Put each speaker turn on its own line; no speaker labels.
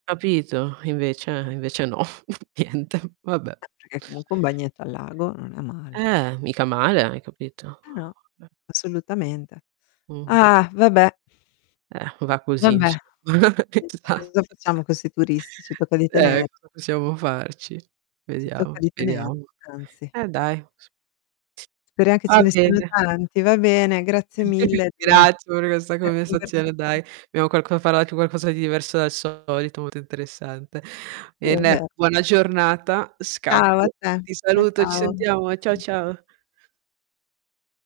Capito? Invece invece no, niente. Vabbè.
Perché comunque un bagnetto al lago non è male.
Eh, mica male, hai capito?
Ah no, assolutamente.
Mh-mh.
Ah vabbè.
Eh, va così
Vabbè.
insomma.
Niente,
Esa
cosa facciamo con 'sti turisti? Ci tocca di
Eh,
tener
cosa possiamo farci?
Ci tocca
Vediamo,
di tener
speriamo.
anzi.
Eh, dai, s
Speriam che ce
Ah
ne siano
bene.
tanti, va bene
Ma
grazie
io ti
mille della
ringrazio per questa
della
conversazione,
conversazio
dai. Abbiamo qualc imparato qualcosa di diverso dal solito, molto interessante.
Sì, è
Bene,
vero.
buona giornata,
Ciao, a
scappo.
te,
Ti
ciao
saluto, ci sentiamo eh. Ciao,
ciao.
ciao.